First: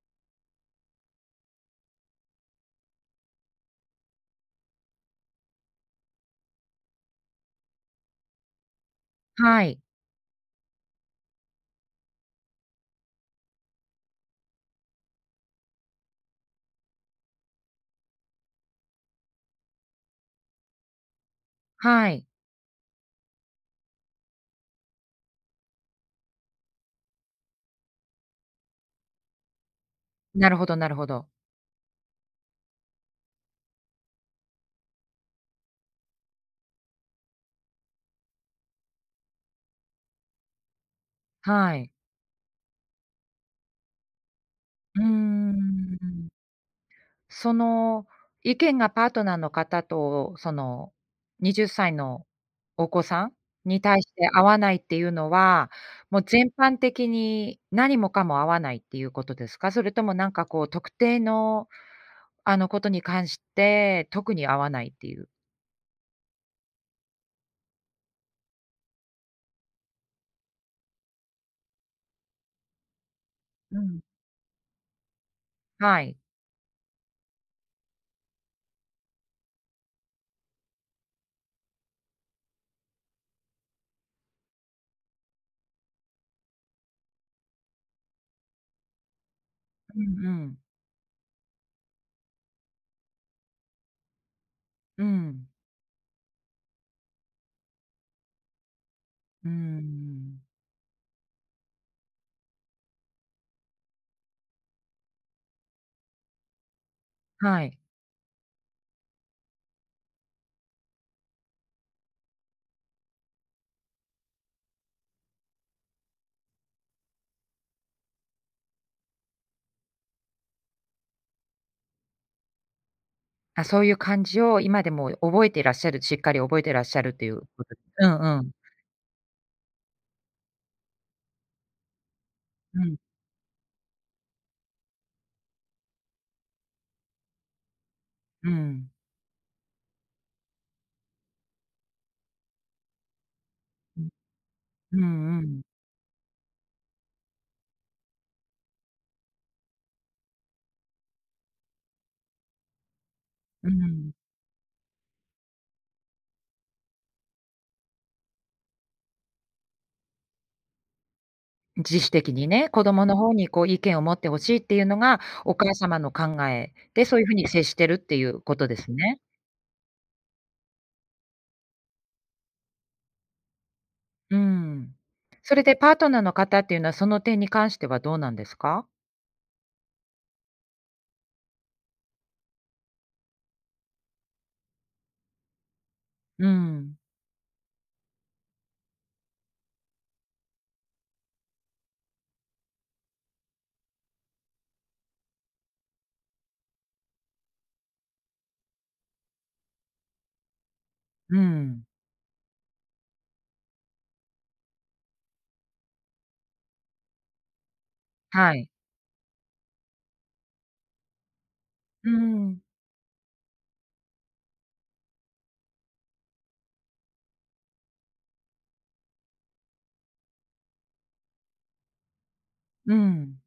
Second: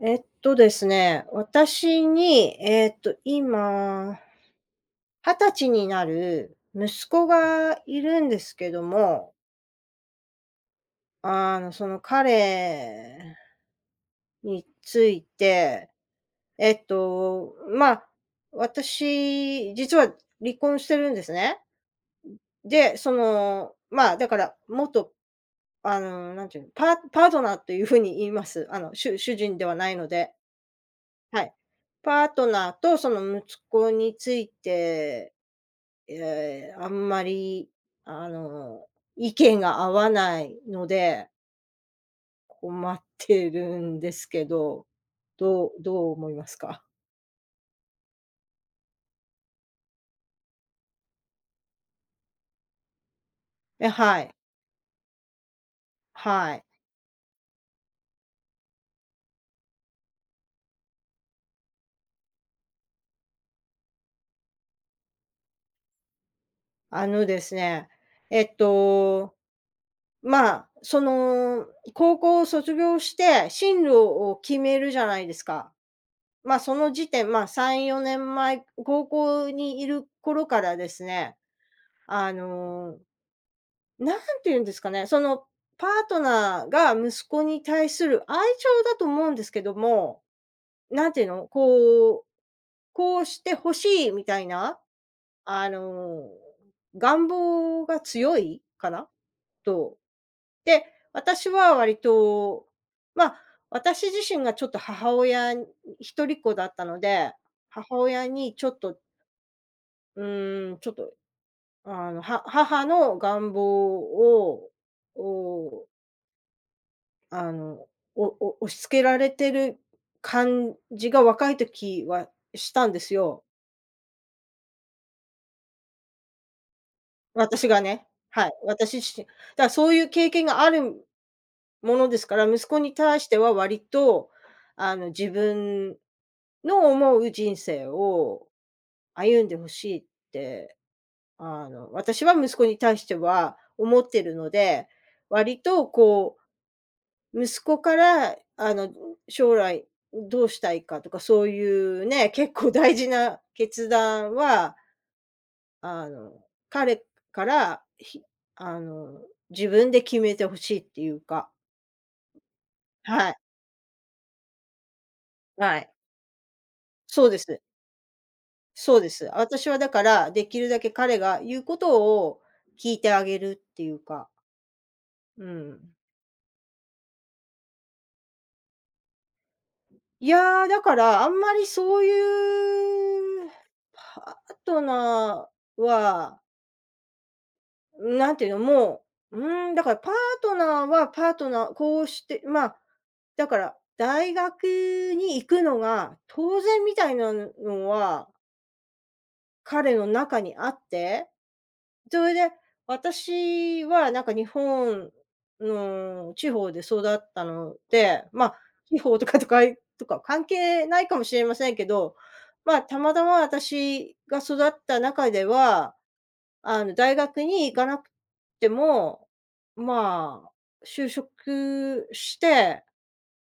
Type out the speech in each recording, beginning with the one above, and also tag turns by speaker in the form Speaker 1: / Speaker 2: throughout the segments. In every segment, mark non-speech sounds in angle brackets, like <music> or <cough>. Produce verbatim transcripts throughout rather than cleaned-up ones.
Speaker 1: えっとですね、私に、えっと、今、はたちになる息子がいるんですけども、
Speaker 2: はい。
Speaker 1: あの、その彼について、えっと、まあ、私、実は離婚してるんですね。
Speaker 2: はい。
Speaker 1: で、その、まあ、だから、元、あの、なんていうの、パーパートナーというふうに言います。あの、主主人ではないので。
Speaker 2: なるほどなるほど。
Speaker 1: はい。パートナーとその息子について、えーあんまり、あの、意見が合わないので、
Speaker 2: はい。
Speaker 1: 困ってるんですけど、
Speaker 2: うー
Speaker 1: どうどう
Speaker 2: ん。
Speaker 1: 思いますか？
Speaker 2: その、意見がパートナーの方と、その、はたちのお子さんに
Speaker 1: え、
Speaker 2: 対し
Speaker 1: は
Speaker 2: て
Speaker 1: い。
Speaker 2: 合わないっていうのは、もう全
Speaker 1: はい。
Speaker 2: 般的に何もかも合わないっていうことですか？それともなんかこう特定の、あの、ことに関して、特に合わないっていう。
Speaker 1: あのですね、えっと、まあ、その、高校を卒業して
Speaker 2: う
Speaker 1: 進路
Speaker 2: ん。
Speaker 1: を決めるじゃないですか。
Speaker 2: はい。
Speaker 1: まあ、その時点、まあ、さん、よねんまえ、高校にいる頃からですね、あの、何て言うんですかね、その、パートナーが息子に対する愛情だと思うんですけど
Speaker 2: う
Speaker 1: も、
Speaker 2: んうん。
Speaker 1: 何ていうの、こう、こうしてほしいみたいな、
Speaker 2: うん。
Speaker 1: あの、願望が強いかな
Speaker 2: うー
Speaker 1: と。
Speaker 2: ん。
Speaker 1: で、私は割と、ま、あ私自身がちょっと母親に一人っ子だったので、
Speaker 2: はい。
Speaker 1: 母親にちょっと、うーん、ちょっとあの、は母の願望を、を、あの、おお押し付けられてる感じが若い時はしたんですよ。
Speaker 2: あ、そういう感じを今でも覚えていらっしゃる、しっかり覚えてらっしゃるっていうこ
Speaker 1: 私
Speaker 2: と、
Speaker 1: がね。
Speaker 2: うんう
Speaker 1: は
Speaker 2: ん。
Speaker 1: い、私自身。だからそういう経験があるものですから、息
Speaker 2: う
Speaker 1: 子
Speaker 2: んう
Speaker 1: に
Speaker 2: ん。
Speaker 1: 対しては割と、あの、自分の思う人生を
Speaker 2: うん
Speaker 1: 歩んでほしい、あの、私は息子に対しては思ってるので、
Speaker 2: う
Speaker 1: 割
Speaker 2: ん。
Speaker 1: とこう息子から、あの、将来どうしたいかとか、そういうね、結構大事な
Speaker 2: う
Speaker 1: 決
Speaker 2: ん。
Speaker 1: 断は、あの、彼から、ひあの、自分で決めてほしいっていうか、
Speaker 2: 自主的にね、子供の
Speaker 1: は
Speaker 2: 方
Speaker 1: い、
Speaker 2: にこう意見を持って欲しいっていうのがお母
Speaker 1: はい。
Speaker 2: 様の考えで、そうい
Speaker 1: そ
Speaker 2: う
Speaker 1: う
Speaker 2: 風
Speaker 1: で
Speaker 2: に
Speaker 1: す。
Speaker 2: 接してるっていうことです
Speaker 1: そうで
Speaker 2: ね。
Speaker 1: す。私はだから、できるだけ彼が言うことを聞いてあげるっていうか、
Speaker 2: うん。
Speaker 1: う
Speaker 2: それでパ
Speaker 1: ん。
Speaker 2: ートナーの方っていうのはその点に関してはどうなんですか？
Speaker 1: いやー、だからあんまりそういうパートナーは
Speaker 2: うん。
Speaker 1: なんていうの、もう、うーん、だからパートナーはパートナー、こうして、まあ、だから大学に行くのが当然みたいなのは彼の中にあって、
Speaker 2: うん。
Speaker 1: それで私はなんか日本の地方で育ったので、ま
Speaker 2: は
Speaker 1: あ、
Speaker 2: い。
Speaker 1: 地方とか都会とか関係ないかもしれませんけ
Speaker 2: う
Speaker 1: ど、
Speaker 2: ん。
Speaker 1: まあ、たまたま私が育った中ではあの、大学に行かなくても、まあ、就職して、
Speaker 2: うん。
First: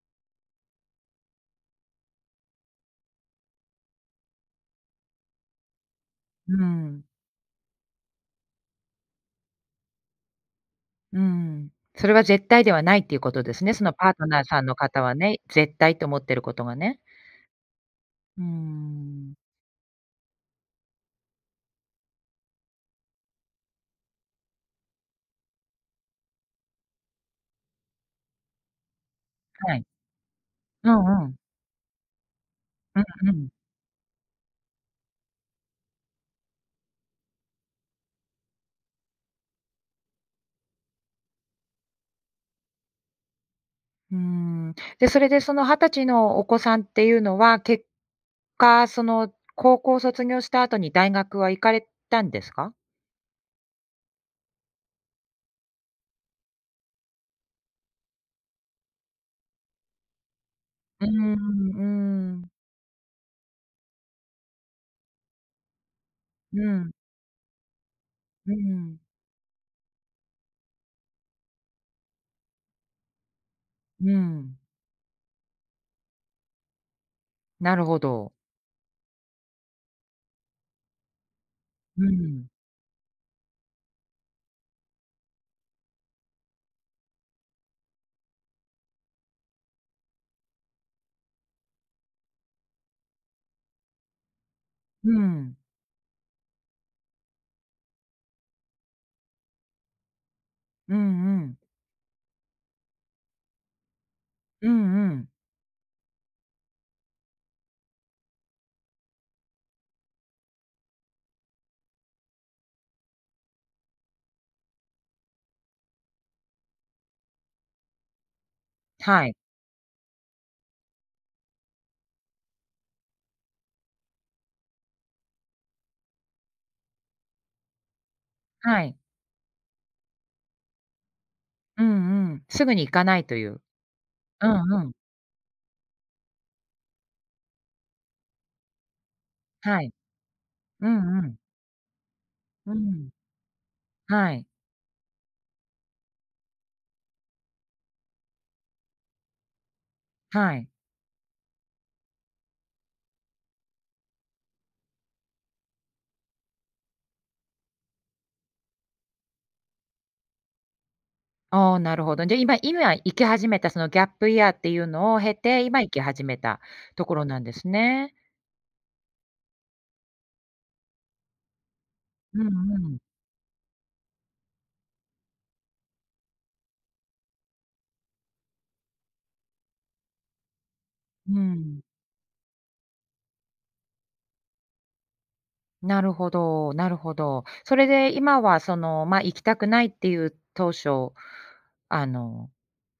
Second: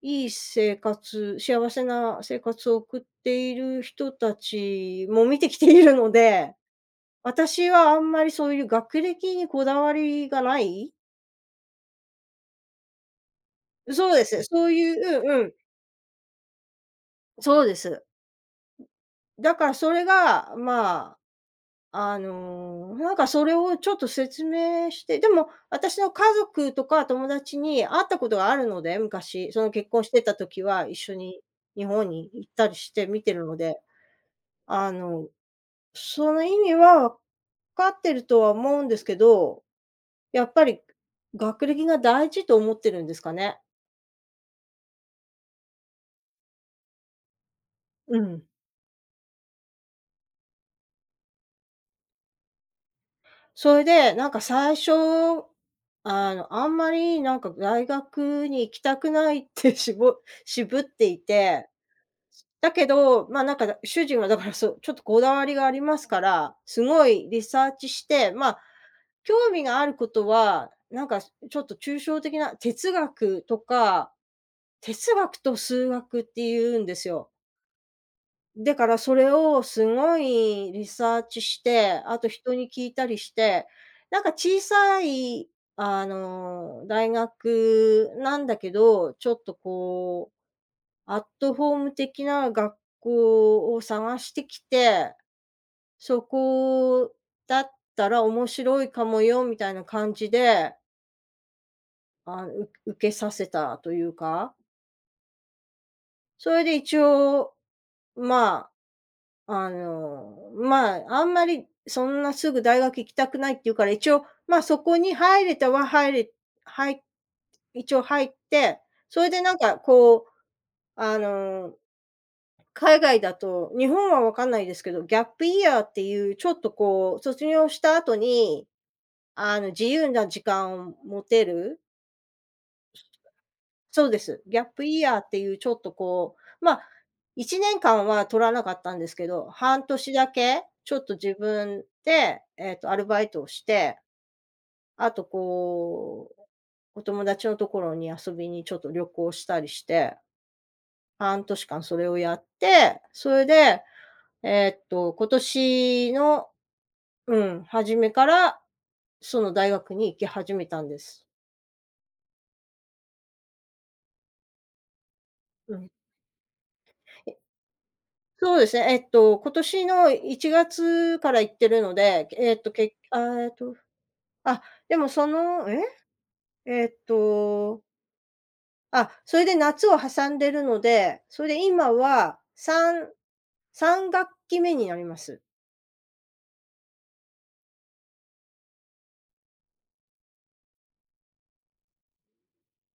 Speaker 1: いい生活、幸せな生活を送っている人たちも見てきているので、
Speaker 2: うん。
Speaker 1: 私はあんまりそういう学歴にこだわりがない。
Speaker 2: うん。それは絶対ではないっていうことですね。そのパ
Speaker 1: そ
Speaker 2: ー
Speaker 1: うで
Speaker 2: トナ
Speaker 1: す。
Speaker 2: ーさ
Speaker 1: そ
Speaker 2: ん
Speaker 1: う
Speaker 2: の
Speaker 1: い
Speaker 2: 方は
Speaker 1: う、う
Speaker 2: ね、
Speaker 1: んうん。
Speaker 2: 絶対と思ってることがね。
Speaker 1: そうです。
Speaker 2: うーん。
Speaker 1: だからそれが、まああの、なんかそれをちょっと説明して、でも私の家族とか友達に会ったことがあるので、昔、その
Speaker 2: はい。
Speaker 1: 結婚してた時は
Speaker 2: う
Speaker 1: 一緒
Speaker 2: んうん。
Speaker 1: に日本に行ったりし
Speaker 2: う
Speaker 1: て見
Speaker 2: ん
Speaker 1: て
Speaker 2: う
Speaker 1: る
Speaker 2: ん。
Speaker 1: ので、あの、その意味は分かってるとは思うんですけど、やっぱり学歴が大事と思ってるんですかね。
Speaker 2: うーん。で、それでそのはたちのお子さんっていうのは、結
Speaker 1: うん。
Speaker 2: 果、その高校卒業した後に大学は行かれたんですか？
Speaker 1: それで、なんか最初、あの、あんまりなんか大学に行きたくないって <laughs> しぼ渋っ
Speaker 2: う
Speaker 1: て
Speaker 2: ー
Speaker 1: いて、
Speaker 2: ん、うん、
Speaker 1: だけど、まあ、なんか主人はだからそう、ちょっとこだわりがありますから、
Speaker 2: う
Speaker 1: す
Speaker 2: ん、
Speaker 1: ごいリサーチして、ま
Speaker 2: う
Speaker 1: あ、
Speaker 2: ん、
Speaker 1: 興味があることは、なんかちょっと抽象的な哲学と
Speaker 2: う
Speaker 1: か、
Speaker 2: ん。
Speaker 1: 哲学と数学って言うんですよ。
Speaker 2: なるほど。
Speaker 1: だからそれをすごいリサーチし
Speaker 2: う
Speaker 1: て、
Speaker 2: ん、
Speaker 1: あと
Speaker 2: うん、
Speaker 1: 人に聞いたりして、なんか小さい、あの、大学なんだけど、ちょっとこうアットホーム的な学校を探してき
Speaker 2: う
Speaker 1: て、
Speaker 2: ん
Speaker 1: そこだったら面白いかもよみたいな感じで、
Speaker 2: うん、
Speaker 1: あ、う受けさせたというか、
Speaker 2: うんうん。
Speaker 1: それで一応、まあ、あの、まあ、あんまりそんなすぐ大学行きたくないっていうから、一応、まあ、そこに入れたは入れはい、一応入って、そ
Speaker 2: は
Speaker 1: れ
Speaker 2: い、
Speaker 1: でなんかこう、あの海外だと、日本はわかんないですけど、ギャップイヤーっていうちょっとこう、卒業した後に、
Speaker 2: はい。
Speaker 1: あの、自由な時間を持てる。
Speaker 2: うんうん。すぐに行かないという。
Speaker 1: そうです。
Speaker 2: う
Speaker 1: ギ
Speaker 2: ん
Speaker 1: ャッ
Speaker 2: う
Speaker 1: プ
Speaker 2: ん。
Speaker 1: イヤーっていうちょっとこう、ま、あいちねんかんは取らなかったんですけど、
Speaker 2: は
Speaker 1: 半
Speaker 2: い。
Speaker 1: 年だけ
Speaker 2: う
Speaker 1: ちょっと
Speaker 2: んう
Speaker 1: 自
Speaker 2: ん。
Speaker 1: 分で、え
Speaker 2: う
Speaker 1: っと、アル
Speaker 2: ん。
Speaker 1: バイトをして、
Speaker 2: はい。
Speaker 1: あとこう、お友達のところに遊びにちょっと旅行したりして
Speaker 2: はい。
Speaker 1: 半年間それをやって、それで、えーっと、今年の、うん、初めから、その大学に行き始めたんです。
Speaker 2: ああ、なるほど。じゃ、今今行き始めた、そのギャップイヤーっていうのを経て、
Speaker 1: う
Speaker 2: 今
Speaker 1: ん。
Speaker 2: 行き始めたところ
Speaker 1: え、
Speaker 2: なんですね。
Speaker 1: そうですね、えっと、今年のいちがつから行ってるので、
Speaker 2: う
Speaker 1: えっと、
Speaker 2: んう
Speaker 1: け
Speaker 2: ん。
Speaker 1: あ、えっと、あ、でもそのえ？えっと、あ、それで夏を挟んでるので、
Speaker 2: う
Speaker 1: それで
Speaker 2: ん。
Speaker 1: 今はさん、さんがっきめ学期目になります。
Speaker 2: なるほどなるほど。それで今はその、ま、行きたくないっていう当初、あの、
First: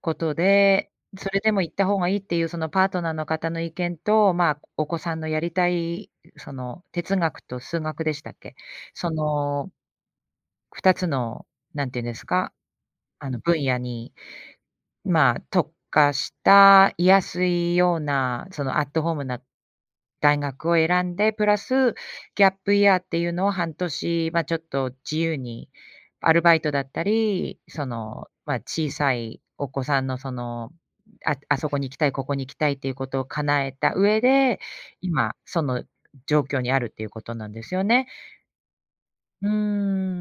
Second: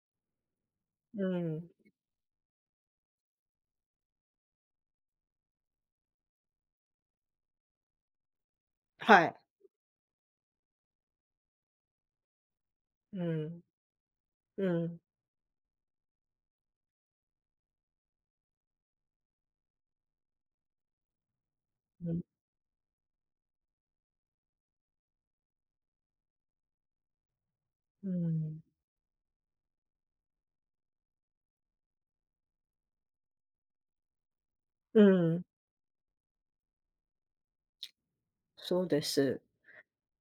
Speaker 2: ことで、
Speaker 1: う
Speaker 2: それでも
Speaker 1: ん。
Speaker 2: 行った方がいいっていうそのパートナーの方の意見と、ま、お子さんのやりたい、その哲学と数学でしたっけ？そ
Speaker 1: はい。
Speaker 2: のふたつの、なんていうんですか、
Speaker 1: う
Speaker 2: あの、
Speaker 1: ん。
Speaker 2: 分野に、
Speaker 1: うん。
Speaker 2: まあ、特化した居やすいような、その、アットホームな大学を選んで、プラス
Speaker 1: うん。
Speaker 2: ギャップイヤーっていうのを半年、ま、ちょっと自由にアルバイトだったり、そ
Speaker 1: う
Speaker 2: の、ま、
Speaker 1: ん。
Speaker 2: 小さいお子さんの、その、ああそこに行きたい、ここに行きたいっていうことを叶えた上で、
Speaker 1: う
Speaker 2: 今、
Speaker 1: ん、
Speaker 2: その状況にあるっていうことなんですよね。
Speaker 1: そうです。
Speaker 2: うー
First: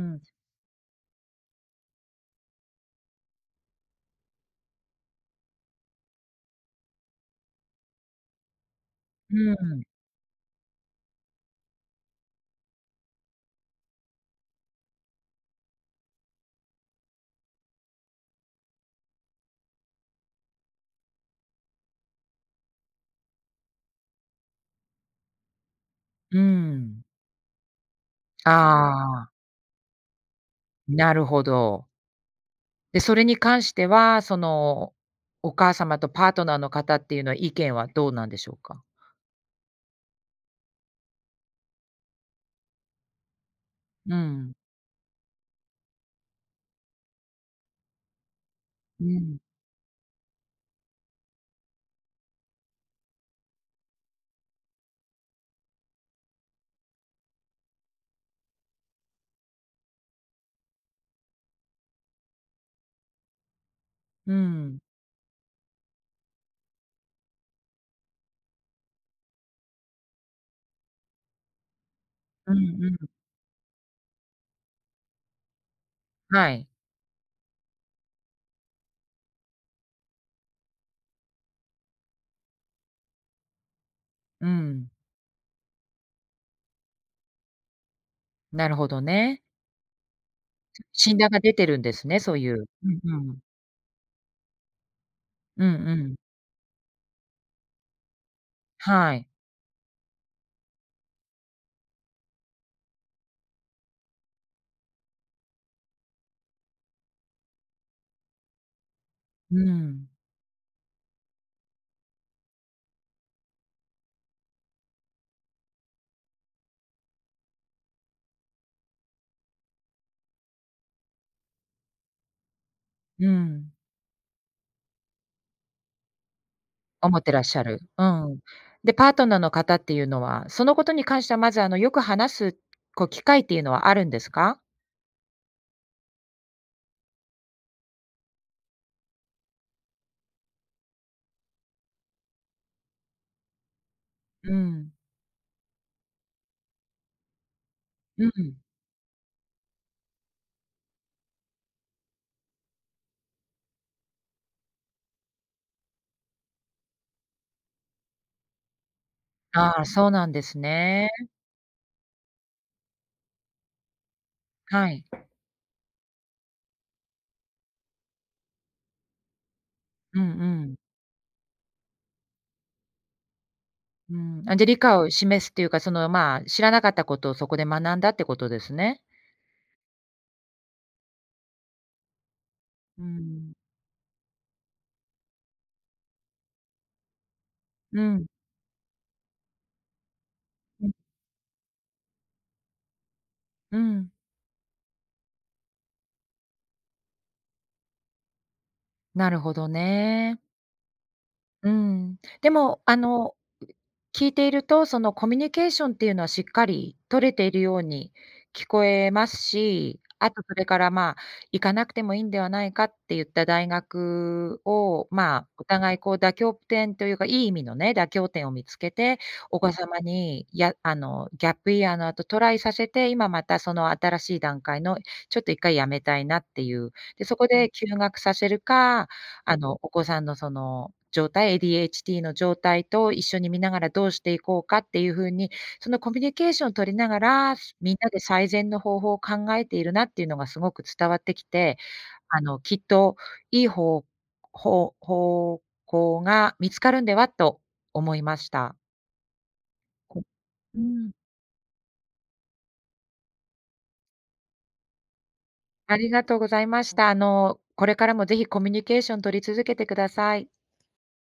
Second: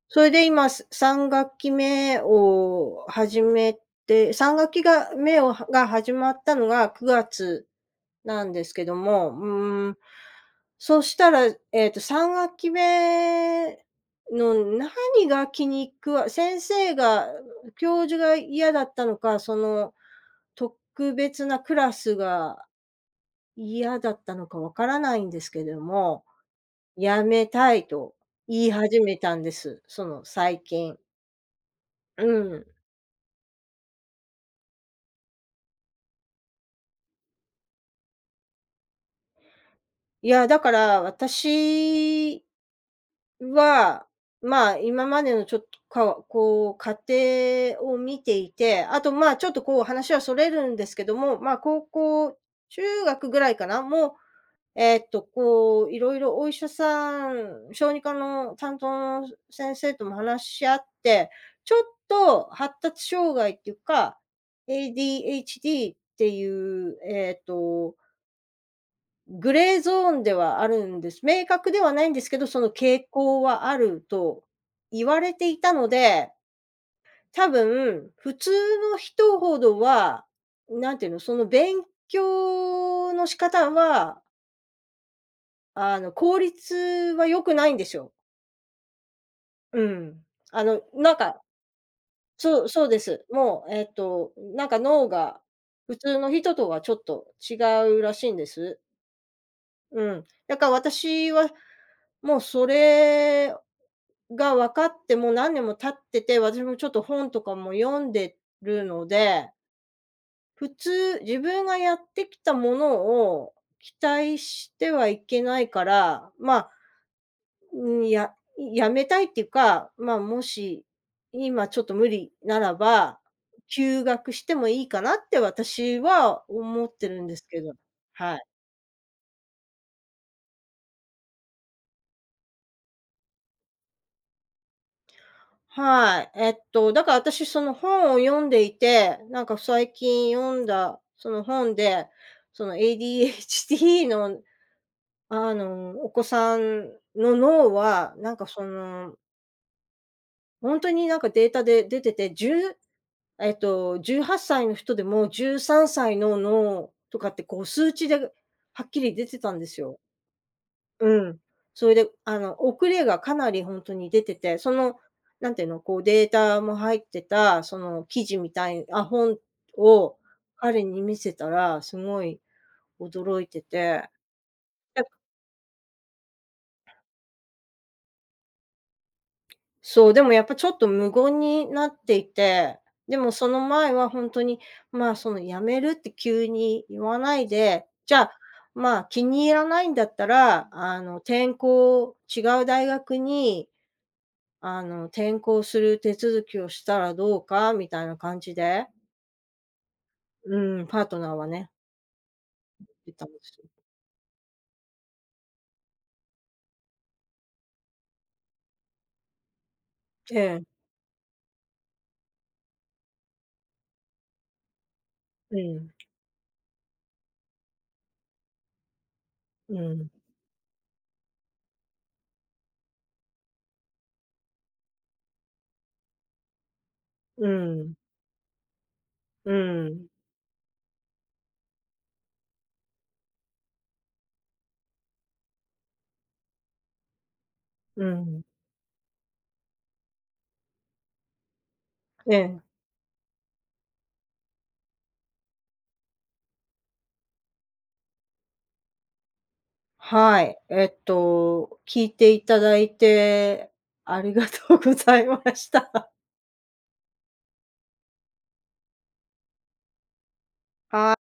Speaker 1: そ
Speaker 2: ん。
Speaker 1: れで今、すさん学期目を始めて、三学期が目をが始まったのがくがつなんですけども、う
Speaker 2: うん、
Speaker 1: ーん、そしたら、えっと、さんがっきめ学期目の何が気に食わ先生が、教授が嫌だったのか、その、特別なクラスが嫌だったのかわからないんですけども、
Speaker 2: うん。
Speaker 1: やめたいと言い始め
Speaker 2: ああ、
Speaker 1: たんです。その最近。
Speaker 2: なるほど。
Speaker 1: うん。
Speaker 2: で、それに関しては、その、お母様とパートナーの方っていうのは意見はどうなんでしょうか？
Speaker 1: いや、だから私は、
Speaker 2: うん。
Speaker 1: まあ、今までのちょっと、かこう、過程を見ていて、あ
Speaker 2: う
Speaker 1: と、まあ、
Speaker 2: ん。
Speaker 1: ちょっとこう話はそれるんですけども、まあ、高校、中学ぐらいかな、もうえーっと、こう、いろいろお医者さん、小児科の担当の先生とも話し合って、ちょっと発達障害っていうか、
Speaker 2: うん。
Speaker 1: エーディーエイチディー っていう、えーっと、グレーゾーンではあるんです。明確ではないんですけど、
Speaker 2: うん
Speaker 1: その
Speaker 2: うん。
Speaker 1: 傾向はあると言われていたので、
Speaker 2: はい。
Speaker 1: 多分普通の人ほどは、なんていうの、その勉強の仕方は
Speaker 2: うん。
Speaker 1: あの、効率は良くないんですよ。
Speaker 2: なるほどね。
Speaker 1: うん。あの、なん
Speaker 2: 診断が
Speaker 1: か
Speaker 2: 出てるんですね、そうい
Speaker 1: そ
Speaker 2: う。
Speaker 1: うそう
Speaker 2: う
Speaker 1: で
Speaker 2: んう
Speaker 1: す。
Speaker 2: ん。
Speaker 1: もう、えっと、なんか脳が
Speaker 2: うんう
Speaker 1: 普通
Speaker 2: ん。
Speaker 1: の人とはちょっと違うらしいんです。
Speaker 2: はい。
Speaker 1: うん。だから私は、もうそれが分かってもう何年も経ってて、私もちょっと本とかも読んでるので、
Speaker 2: うん。
Speaker 1: 普通、自分がやってきたものを期待してはいけないから、まうん、ややめたいっていうか、まあ、もし、今ちょっと無理ならば、
Speaker 2: うん。
Speaker 1: 休学してもいいかなって私は思って
Speaker 2: 思
Speaker 1: る
Speaker 2: っ
Speaker 1: ん
Speaker 2: て
Speaker 1: で
Speaker 2: らっ
Speaker 1: す
Speaker 2: し
Speaker 1: け
Speaker 2: ゃ
Speaker 1: ど。
Speaker 2: る。う
Speaker 1: は
Speaker 2: ん。
Speaker 1: い。
Speaker 2: で、パートナーの方っていうのは、そのことに関してはまず、あの、よく話す、こう、機会っていうのはあるんですか？
Speaker 1: はい。えっと、だから私その本を読んでいて、なんか最近読んだその本で、その エーディーエイチディー の
Speaker 2: うん。
Speaker 1: あの、お子さんの脳は、
Speaker 2: う
Speaker 1: なんか
Speaker 2: ん。
Speaker 1: その、本当になんかデータで出てて、じゅうえっと、じゅうはっさいの人でもじゅうさんさいの脳とかって、こう、数値ではっきり出てたんです
Speaker 2: ああ、
Speaker 1: よ。
Speaker 2: そうなんですね。
Speaker 1: うん。それで、あの、遅れがかなりほんとに出てて、そ
Speaker 2: は
Speaker 1: の、
Speaker 2: い。
Speaker 1: なんていうの、こう、データも入ってた、その記事みたい、あ、本を
Speaker 2: うんうん。
Speaker 1: 彼に見せたら、すごい驚いてて。
Speaker 2: うん。あ、じゃ、理解を示すっていうか、その、まあ、知らなかったことをそこで学んだってことですね。
Speaker 1: そう、でもやっぱちょっと無言になっていて、
Speaker 2: う
Speaker 1: でもそ
Speaker 2: ん。
Speaker 1: の前はほんとに、まあ、その辞めるって急に言わないで、
Speaker 2: う
Speaker 1: じゃ
Speaker 2: ん。
Speaker 1: あ、まあ、気に入らないんだったら、
Speaker 2: うん。
Speaker 1: あの、転校違う大学に、
Speaker 2: うん。
Speaker 1: あの、転校する手続きをしたらどうかみたいな感じで、
Speaker 2: なるほどね。
Speaker 1: うん、パートナーはね、
Speaker 2: うん。でも、あ
Speaker 1: 言ったん
Speaker 2: の
Speaker 1: ですよ。
Speaker 2: 聞いていると、そのコミュニケーションっていうのはしっかり取れているように聞こえますし、あ
Speaker 1: え
Speaker 2: とそ
Speaker 1: え、
Speaker 2: れから、まあ、行かなくてもいいんではないかって言った大学を、まあ、
Speaker 1: う
Speaker 2: お
Speaker 1: ん、
Speaker 2: 互いこう妥協点というか、いい意味のね、妥協点を見つけて、お子
Speaker 1: う
Speaker 2: 様
Speaker 1: ん、
Speaker 2: に、やあの、ギャップイヤーの後トライさせて、今またその新しい段階のちょっと一回やめたいなっていう。で、そ
Speaker 1: う
Speaker 2: こで休
Speaker 1: ん、
Speaker 2: 学させるか、
Speaker 1: う
Speaker 2: あの、お子
Speaker 1: ん、
Speaker 2: さんのその状態、エーディーエイチディー の状態と一緒に見ながらどうしていこうかっていう風に、そのコミュニケーションを取りながら、みん
Speaker 1: う
Speaker 2: なで
Speaker 1: ん、
Speaker 2: 最善の方法を考えているなっていうのがすごく伝わってきて、
Speaker 1: え
Speaker 2: あの、
Speaker 1: え。
Speaker 2: きっといいほうほう方向が見つかるんではと思いました。こ
Speaker 1: はい、
Speaker 2: う
Speaker 1: えっ
Speaker 2: ん、
Speaker 1: と、聞いていただいてありがとうございまし
Speaker 2: あり
Speaker 1: た。
Speaker 2: がとうございました。あの、これからもぜひコミュニケーション取り続けてください。
Speaker 1: <laughs> はい。